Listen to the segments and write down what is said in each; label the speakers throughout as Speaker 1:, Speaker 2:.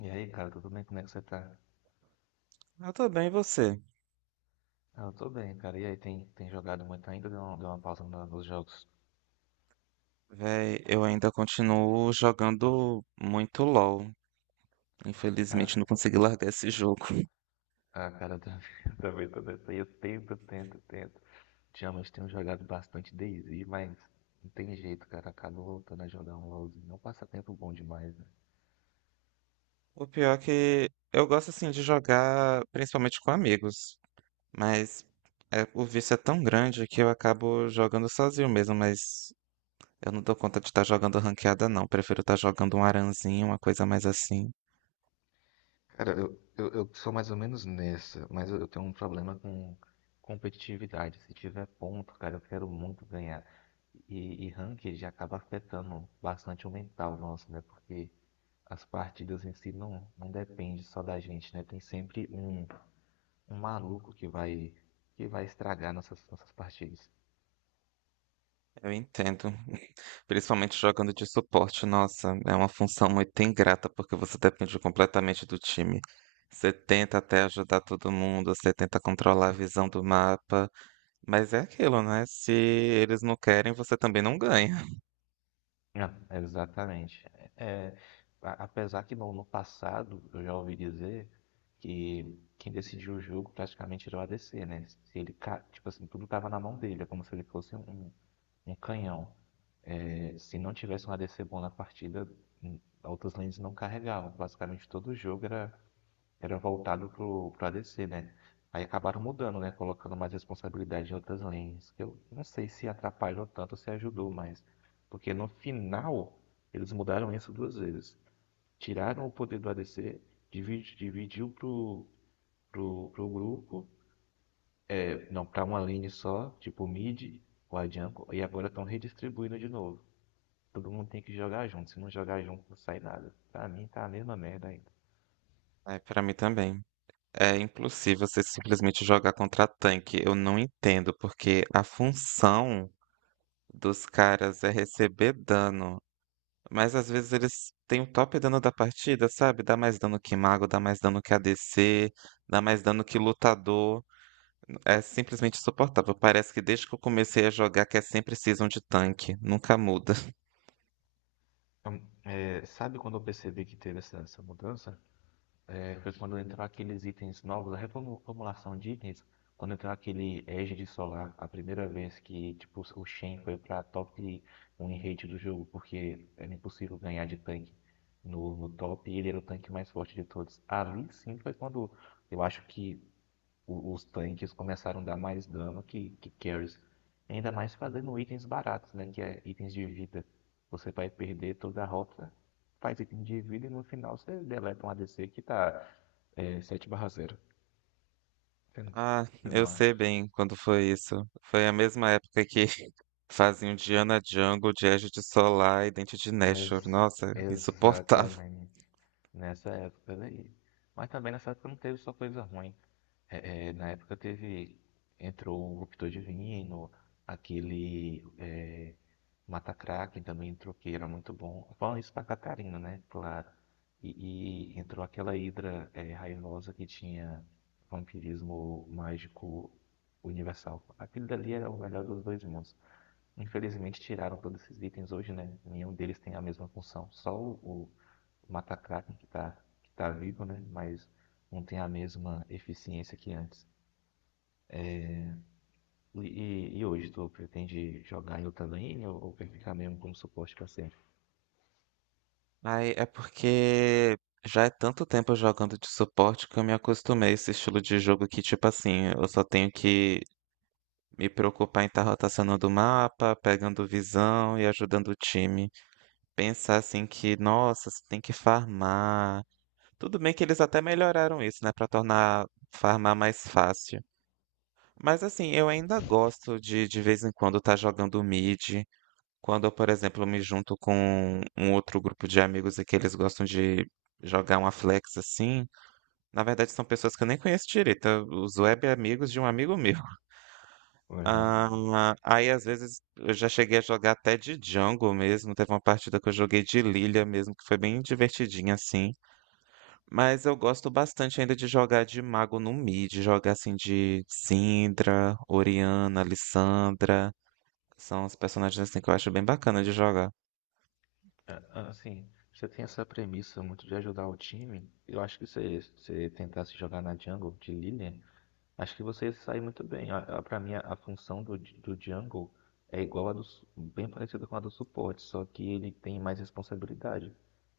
Speaker 1: E aí, cara, tudo bem? Como é que você tá?
Speaker 2: Eu tô bem, e você?
Speaker 1: Ah, eu tô bem, cara. E aí, tem jogado muito ainda? Deu uma pausa nos jogos?
Speaker 2: Véi, eu ainda continuo jogando muito LoL.
Speaker 1: Ah,
Speaker 2: Infelizmente, não consegui largar esse jogo.
Speaker 1: ah, cara, eu também, eu também tô nessa aí. Eu tento, tento, tento. Ultimamente tenho jogado bastante DayZ, mas não tem jeito, cara. Acabo voltando a jogar um LoLzinho. É um passatempo bom demais, né?
Speaker 2: O pior é que eu gosto, assim, de jogar principalmente com amigos. Mas o vício é tão grande que eu acabo jogando sozinho mesmo. Mas eu não dou conta de estar jogando ranqueada, não. Prefiro estar jogando um aranzinho, uma coisa mais assim.
Speaker 1: Cara, eu sou mais ou menos nessa, mas eu tenho um problema com competitividade. Se tiver ponto, cara, eu quero muito ganhar. E ranked acaba afetando bastante o mental nosso, né? Porque as partidas em si não depende só da gente, né? Tem sempre um maluco que vai estragar nossas partidas.
Speaker 2: Eu entendo. Principalmente jogando de suporte, nossa, é uma função muito ingrata, porque você depende completamente do time. Você tenta até ajudar todo mundo, você tenta controlar a visão do mapa, mas é aquilo, né? Se eles não querem, você também não ganha.
Speaker 1: É, exatamente. É, apesar que no passado eu já ouvi dizer que quem decidiu o jogo praticamente era o ADC, né? Se ele, tipo assim, tudo tava na mão dele, é como se ele fosse um canhão. É, se não tivesse um ADC bom na partida, outras lanes não carregavam. Basicamente todo jogo era voltado pro ADC, né? Aí acabaram mudando, né? Colocando mais responsabilidade em outras linhas. Eu não sei se atrapalhou tanto ou se ajudou mais. Porque no final, eles mudaram isso duas vezes. Tiraram o poder do ADC, dividiu pro, pro grupo, é, não, pra uma lane só, tipo o mid, o A jungle, e agora estão redistribuindo de novo. Todo mundo tem que jogar junto, se não jogar junto não sai nada. Pra mim tá a mesma merda ainda.
Speaker 2: É, para mim também. É impossível você simplesmente jogar contra tanque. Eu não entendo, porque a função dos caras é receber dano. Mas às vezes eles têm o top dano da partida, sabe? Dá mais dano que mago, dá mais dano que ADC, dá mais dano que lutador. É simplesmente insuportável. Parece que desde que eu comecei a jogar que é sempre season de tanque, nunca muda.
Speaker 1: Então, é, sabe quando eu percebi que teve essa mudança? É, foi quando entrou aqueles itens novos, a reformulação de itens, quando entrou aquele Égide Solar, a primeira vez que tipo, o Shen foi pra top um em rate do jogo, porque era impossível ganhar de tanque no top e ele era o tanque mais forte de todos. Ali sim foi quando eu acho que os tanques começaram a dar mais dano que carries. Ainda mais fazendo itens baratos, né? Que é itens de vida. Você vai perder toda a rota, faz item de vida e no final você deleta um ADC que tá 7/0. Você não-
Speaker 2: Ah,
Speaker 1: você
Speaker 2: eu
Speaker 1: não
Speaker 2: sei
Speaker 1: acha?
Speaker 2: bem quando foi isso. Foi a mesma época que faziam Diana Jungle, de Edge de Solar e Dente de Nashor.
Speaker 1: Ex-
Speaker 2: Nossa, insuportável.
Speaker 1: exatamente. Nessa época daí. Mas também nessa época não teve só coisa ruim. É, na época teve. Entrou o Ruptor Divino, aquele. É, Mata Kraken também entrou, que era muito bom. Falando isso pra Catarina, né? Claro. E entrou aquela Hidra raivosa que tinha vampirismo mágico universal. Aquele dali era o melhor dos dois mundos. Infelizmente tiraram todos esses itens hoje, né? Nenhum deles tem a mesma função. Só o Matakraken que tá vivo, né? Mas não tem a mesma eficiência que antes. É, e hoje, tu pretende jogar em outra lane ou quer ficar mesmo como suporte pra sempre?
Speaker 2: Ai, é porque já é tanto tempo jogando de suporte que eu me acostumei a esse estilo de jogo que, tipo assim, eu só tenho que me preocupar em estar rotacionando o mapa, pegando visão e ajudando o time. Pensar assim que, nossa, você tem que farmar. Tudo bem que eles até melhoraram isso, né, pra tornar farmar mais fácil. Mas assim, eu ainda gosto de vez em quando estar jogando mid. Quando eu, por exemplo, me junto com um outro grupo de amigos e que eles gostam de jogar uma flex assim, na verdade são pessoas que eu nem conheço direito, é os web amigos de um amigo meu.
Speaker 1: Uhum.
Speaker 2: Ah, aí às vezes eu já cheguei a jogar até de jungle mesmo, teve uma partida que eu joguei de Lilia mesmo, que foi bem divertidinha assim. Mas eu gosto bastante ainda de jogar de mago no mid, jogar assim de Syndra, Orianna, Lissandra. São os personagens assim que eu acho bem bacana de jogar.
Speaker 1: É, assim, você tem essa premissa muito de ajudar o time. Eu acho que se você tentasse jogar na jungle de Lilian, acho que você sai muito bem. Para mim, a função do Jungle é igual a do, bem parecida com a do suporte, só que ele tem mais responsabilidade,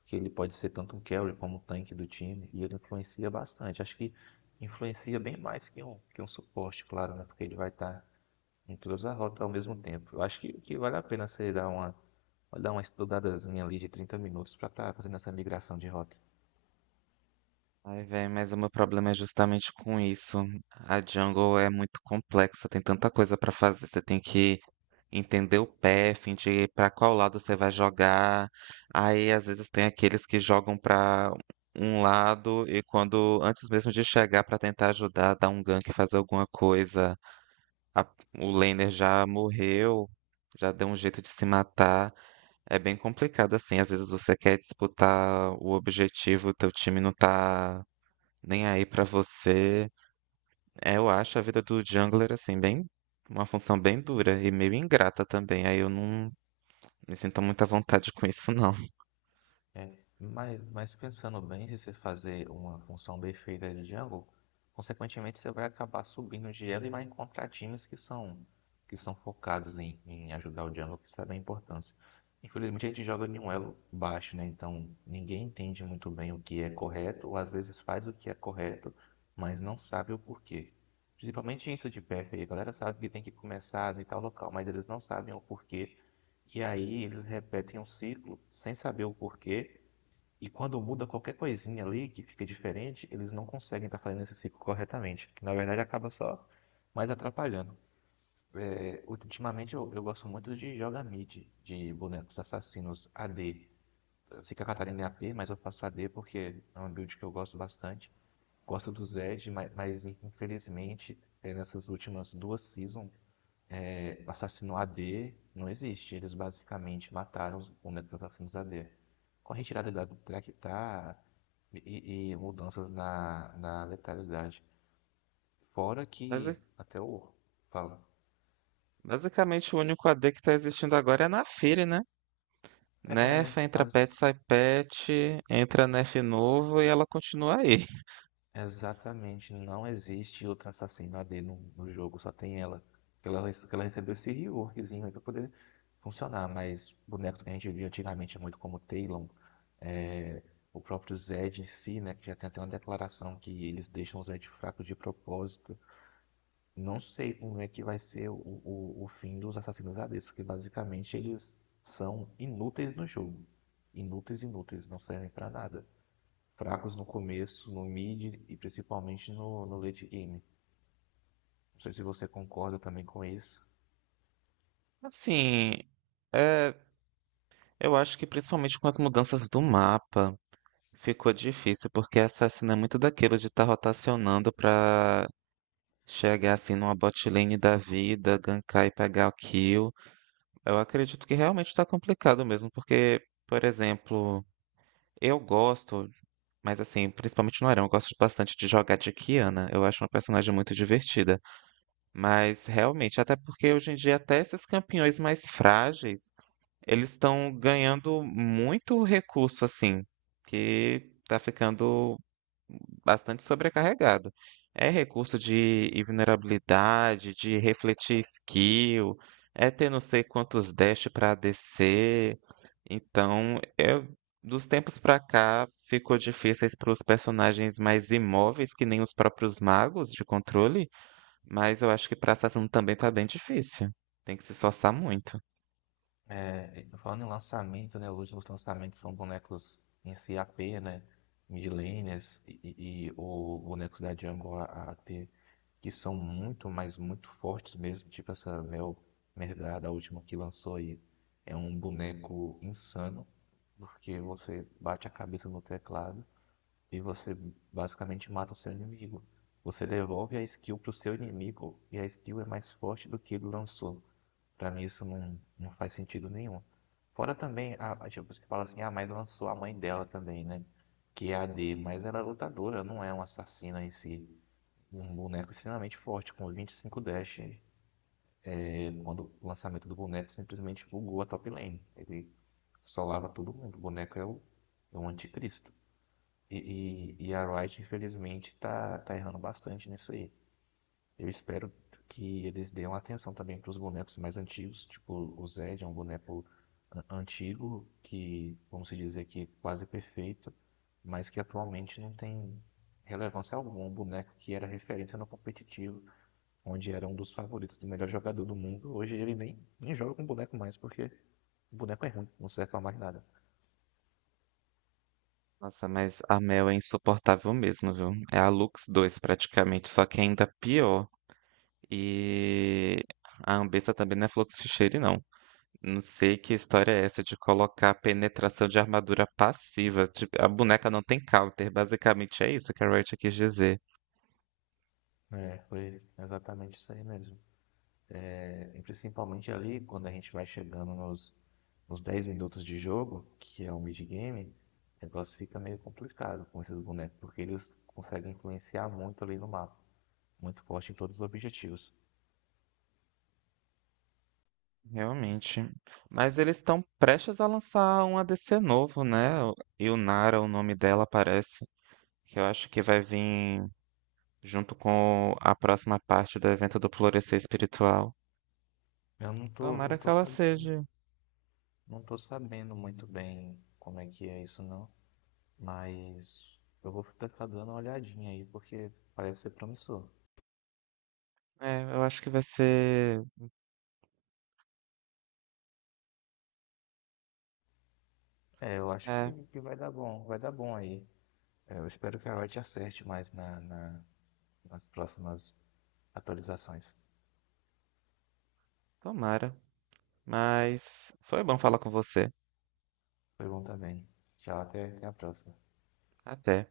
Speaker 1: porque ele pode ser tanto um carry como um tanque do time e ele influencia bastante. Acho que influencia bem mais que um suporte, claro, né? Porque ele vai estar em todas as rotas ao mesmo tempo. Eu acho que vale a pena você dar uma estudadazinha ali de 30 minutos para estar fazendo essa migração de rota.
Speaker 2: Ai, velho, mas o meu problema é justamente com isso. A jungle é muito complexa, tem tanta coisa pra fazer. Você tem que entender o path, de pra qual lado você vai jogar. Aí, às vezes, tem aqueles que jogam pra um lado e quando, antes mesmo de chegar pra tentar ajudar, dar um gank, fazer alguma coisa, a- o laner já morreu, já deu um jeito de se matar. É bem complicado assim. Às vezes você quer disputar o objetivo, o teu time não tá nem aí pra você. É, eu acho a vida do jungler assim bem uma função bem dura e meio ingrata também. Aí eu não me sinto muito à vontade com isso não.
Speaker 1: É, mas pensando bem, se você fazer uma função bem feita de Django, consequentemente você vai acabar subindo de elo e vai encontrar times que são focados em ajudar o Django, que sabe a importância. Infelizmente a gente joga em um elo baixo, né? Então ninguém entende muito bem o que é correto, ou às vezes faz o que é correto, mas não sabe o porquê. Principalmente isso de PF aí, a galera sabe que tem que começar em tal local, mas eles não sabem o porquê. E aí eles repetem um ciclo sem saber o porquê e quando muda qualquer coisinha ali que fica diferente, eles não conseguem estar fazendo esse ciclo corretamente, que na verdade acaba só mais atrapalhando. É, ultimamente eu gosto muito de jogar mid, de bonecos assassinos AD. Eu sei que a D. Fica Catarina é AP, mas eu faço AD porque é um build que eu gosto bastante. Gosto do Zed, mas infelizmente nessas últimas duas seasons o assassino AD não existe. Eles basicamente mataram os momentos dos assassinos AD. Com a retirada da track tá e mudanças na letalidade. Fora que
Speaker 2: Basi-
Speaker 1: até o fala.
Speaker 2: Basicamente o único AD que tá existindo agora é na Fire, né?
Speaker 1: É,
Speaker 2: Nerf,
Speaker 1: é,
Speaker 2: entra pet,
Speaker 1: mas
Speaker 2: sai pet, entra nerf novo e ela continua aí.
Speaker 1: exatamente não existe outra assassino AD no jogo, só tem ela. Ela recebeu esse reworkzinho aí pra poder funcionar, mas bonecos que a gente via antigamente é muito como Talon, é, o próprio Zed em si, né? Que já tem até uma declaração que eles deixam o Zed fraco de propósito. Não sei como é que vai ser o fim dos assassinos ADs, porque basicamente eles são inúteis no jogo. Inúteis, inúteis, não servem pra nada. Fracos no começo, no mid e principalmente no late game. Não sei se você concorda também com isso.
Speaker 2: Assim, é, eu acho que principalmente com as mudanças do mapa ficou difícil, porque assassino é muito daquilo de estar rotacionando pra chegar assim numa bot lane da vida, gankar e pegar o kill. Eu acredito que realmente tá complicado mesmo, porque, por exemplo, eu gosto, mas assim, principalmente no Arão, eu gosto bastante de jogar de Kiana. Eu acho uma personagem muito divertida. Mas realmente, até porque hoje em dia até esses campeões mais frágeis, eles estão ganhando muito recurso assim, que tá ficando bastante sobrecarregado. É recurso de invulnerabilidade, de refletir skill, é ter não sei quantos dash para descer. Então, eu, dos tempos pra cá, ficou difíceis para os personagens mais imóveis, que nem os próprios magos de controle, mas eu acho que para assassino também tá bem difícil. Tem que se esforçar muito.
Speaker 1: É, falando em lançamento, né? Os últimos lançamentos são bonecos em CAP, né? Midlaners e o bonecos da Jungle AT, que são muito, mas muito fortes mesmo. Tipo essa Mel Mergada, a última que lançou aí, é um boneco insano, porque você bate a cabeça no teclado e você basicamente mata o seu inimigo. Você devolve a skill pro seu inimigo e a skill é mais forte do que ele lançou. Pra mim isso não, faz sentido nenhum. Fora também, tipo, você fala assim, ah, mas lançou a mãe dela também, né? Que é a D, mas ela é lutadora, não é uma assassina em si. Um boneco extremamente forte, com 25 dash, quando o lançamento do boneco simplesmente bugou a top lane. Ele solava todo mundo, o boneco é o anticristo. E a Riot, infelizmente, tá errando bastante nisso aí. Eu espero que eles deem atenção também para os bonecos mais antigos, tipo o Zed é um boneco antigo que, vamos se dizer que é quase perfeito, mas que atualmente não tem relevância alguma. É um boneco que era referência no competitivo, onde era um dos favoritos do melhor jogador do mundo, hoje ele nem joga com boneco mais, porque o boneco é ruim, não serve para mais nada.
Speaker 2: Nossa, mas a Mel é insuportável mesmo, viu? É a Lux 2 praticamente, só que ainda pior. E a Anvisa também não é fluxo de cheiro, não. Não sei que história é essa de colocar penetração de armadura passiva. Tipo, a boneca não tem counter. Basicamente é isso que a Riot quis dizer.
Speaker 1: É, foi exatamente isso aí mesmo. É, e principalmente ali, quando a gente vai chegando nos uns 10 minutos de jogo, que é um mid-game, o negócio fica meio complicado com esses bonecos, porque eles conseguem influenciar muito ali no mapa, muito forte em todos os objetivos.
Speaker 2: Realmente. Mas eles estão prestes a lançar um ADC novo, né? Yunara, o nome dela, parece. Que eu acho que vai vir junto com a próxima parte do evento do Florescer Espiritual.
Speaker 1: Eu não tô,
Speaker 2: Tomara
Speaker 1: não
Speaker 2: que
Speaker 1: tô
Speaker 2: ela
Speaker 1: sabendo,
Speaker 2: seja.
Speaker 1: não tô sabendo muito bem como é que é isso não, mas eu vou ficar dando uma olhadinha aí, porque parece ser promissor.
Speaker 2: É, eu acho que vai ser.
Speaker 1: É, eu acho que,
Speaker 2: É,
Speaker 1: que vai dar bom aí. É, eu espero que a Riot acerte mais na, nas próximas atualizações.
Speaker 2: tomara. Mas foi bom falar com você.
Speaker 1: Foi bom também. Tchau, até a próxima.
Speaker 2: Até.